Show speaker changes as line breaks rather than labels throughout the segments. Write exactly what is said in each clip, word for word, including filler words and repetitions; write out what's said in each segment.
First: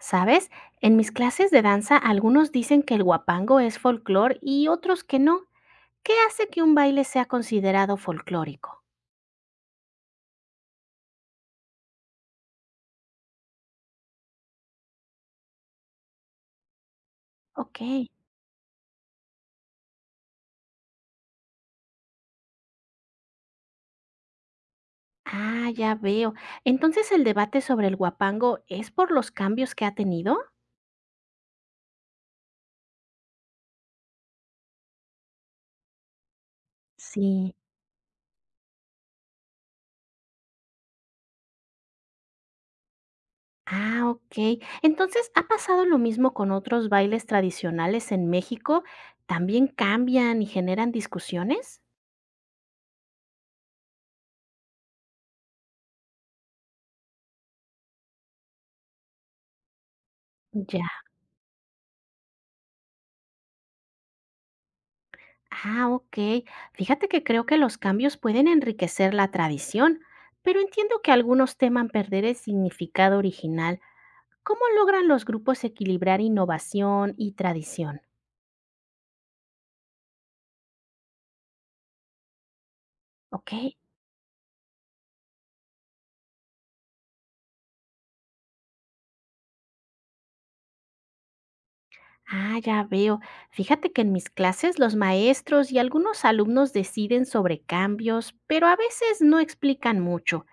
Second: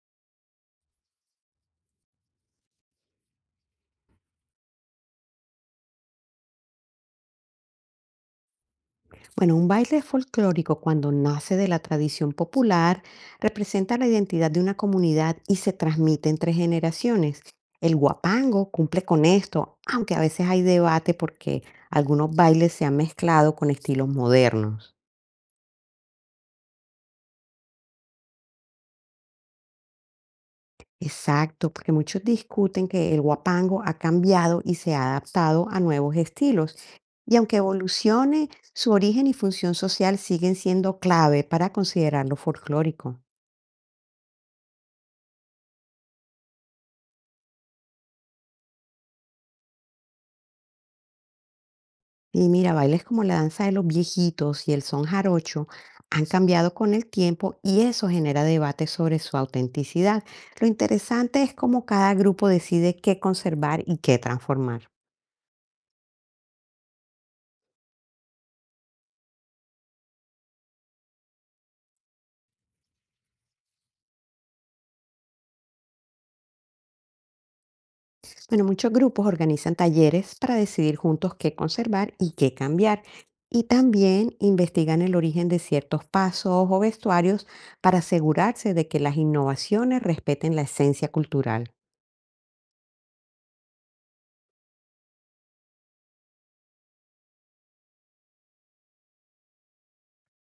¿Sabes? En mis clases de danza algunos dicen que el guapango es folclor y otros que no. ¿Qué hace que un baile sea considerado folclórico?
Bueno, un baile folclórico cuando nace de la tradición popular representa la identidad de una comunidad y se transmite entre generaciones.
Ok.
El guapango cumple con esto, aunque a veces hay debate porque algunos bailes se han mezclado con estilos modernos.
Ah, ya veo. ¿Entonces el debate sobre el guapango es por los cambios que ha tenido?
Exacto, porque muchos discuten que el guapango ha cambiado y se ha adaptado a nuevos estilos. Y
Sí.
aunque evolucione, su origen y función social siguen siendo clave para considerarlo folclórico.
Ah, ok. Entonces, ¿ha pasado lo mismo con otros bailes tradicionales en México? ¿También cambian y generan discusiones?
Y mira, bailes como la danza de los viejitos y el son jarocho han cambiado con el tiempo, y eso genera debate sobre su autenticidad. Lo
Ya.
interesante es cómo cada grupo decide qué conservar y qué transformar.
Ah, ok. Fíjate que creo que los cambios pueden enriquecer la tradición, pero entiendo que algunos teman perder el significado original. ¿Cómo logran los grupos equilibrar innovación y tradición?
Bueno, muchos grupos organizan talleres para decidir juntos qué conservar y qué cambiar.
Ok.
Y también investigan el origen de ciertos pasos o vestuarios para asegurarse de que las innovaciones respeten la esencia cultural.
Ah, ya veo. Fíjate que en mis clases los maestros y algunos alumnos deciden sobre cambios, pero a veces no explican mucho.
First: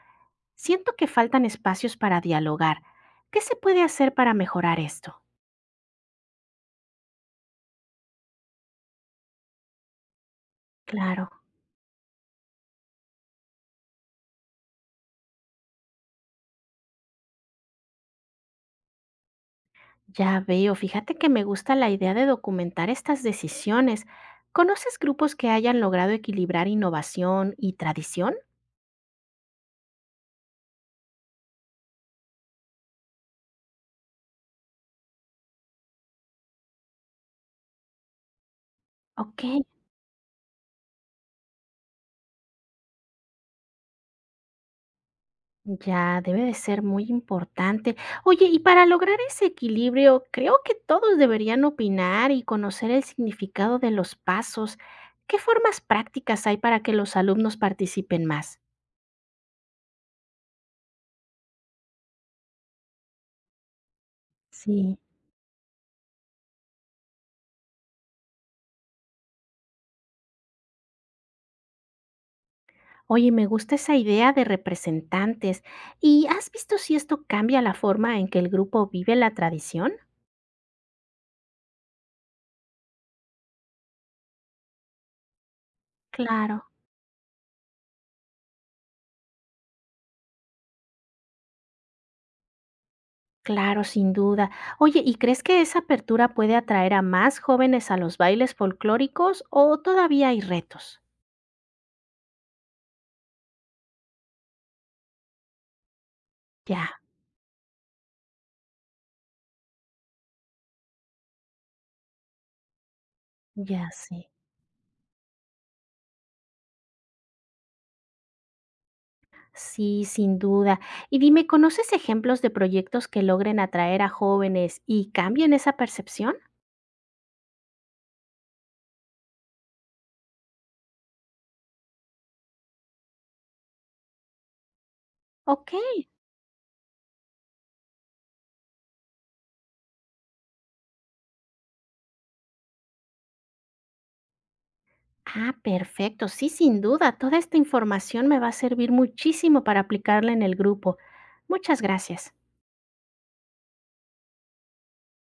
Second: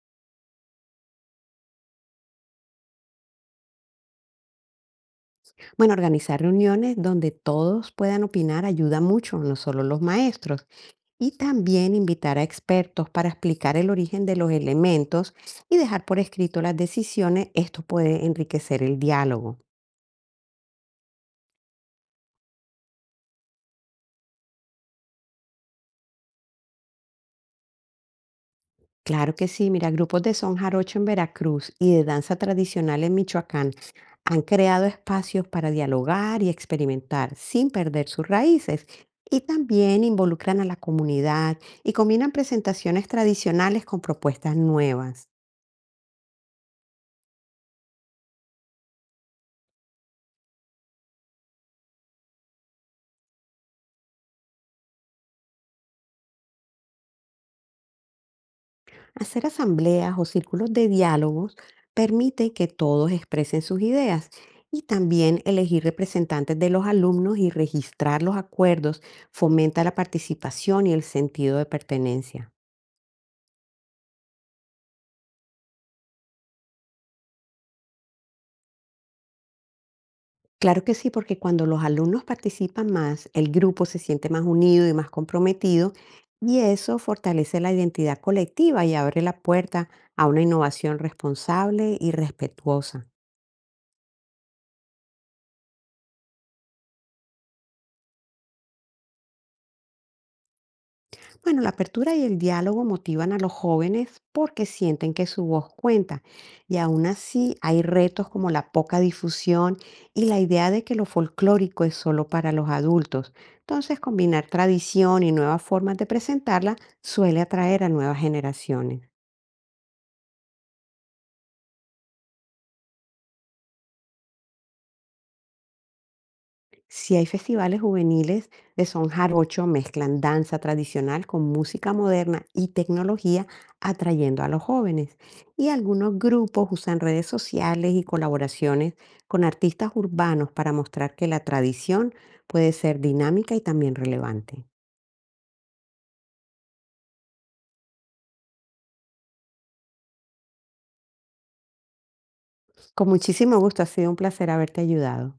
Siento que faltan espacios para dialogar. ¿Qué se puede hacer para mejorar esto?
Bueno, organizar reuniones donde todos puedan opinar ayuda mucho, no solo los maestros,
Claro.
y también invitar a expertos para explicar el origen de los elementos y dejar por escrito las decisiones; esto puede enriquecer el diálogo.
Ya veo, fíjate que me gusta la idea de documentar estas decisiones. ¿Conoces grupos que hayan logrado equilibrar innovación y tradición?
Claro que sí, mira, grupos de son jarocho en Veracruz y de danza tradicional en Michoacán han creado espacios para dialogar y experimentar sin perder sus raíces. Y
Ok,
también involucran a la comunidad y combinan presentaciones tradicionales con propuestas nuevas.
ya debe de ser muy importante. Oye, y para lograr ese equilibrio, creo que todos deberían opinar y conocer el significado de los pasos. ¿Qué formas prácticas hay para que los alumnos participen más?
Hacer asambleas o círculos de diálogos permite que todos expresen sus ideas, y
Sí.
también elegir representantes de los alumnos y registrar los acuerdos fomenta la participación y el sentido de pertenencia.
Oye, me gusta esa idea de representantes. ¿Y has visto si esto cambia la forma en que el grupo vive la tradición?
Claro que sí, porque cuando los alumnos participan más, el grupo se siente más unido y más comprometido, y
Claro,
eso fortalece la identidad colectiva y abre la puerta a una innovación responsable y respetuosa.
claro, sin duda. Oye, ¿y crees que esa apertura puede atraer a más jóvenes a los bailes folclóricos o todavía hay retos?
Bueno, la apertura y el diálogo motivan a los jóvenes porque sienten que su voz cuenta, y
Ya,
aún así hay retos, como la poca difusión y la idea de que lo folclórico es solo para los adultos.
ya
Entonces,
sé.
combinar tradición y nuevas formas de presentarla suele atraer a nuevas generaciones.
Sí, sin duda. Y dime, ¿conoces ejemplos de proyectos que logren atraer a jóvenes y cambien esa percepción?
Si hay festivales juveniles de son jarocho, mezclan danza tradicional con música moderna y tecnología, atrayendo a los jóvenes. Y
Ok.
algunos grupos usan redes sociales y colaboraciones con artistas urbanos para mostrar que la tradición puede ser dinámica y también relevante.
Ah, perfecto. Sí, sin duda. Toda esta información me va a servir muchísimo para aplicarla en el grupo. Muchas gracias.
Con muchísimo gusto, ha sido un placer haberte ayudado.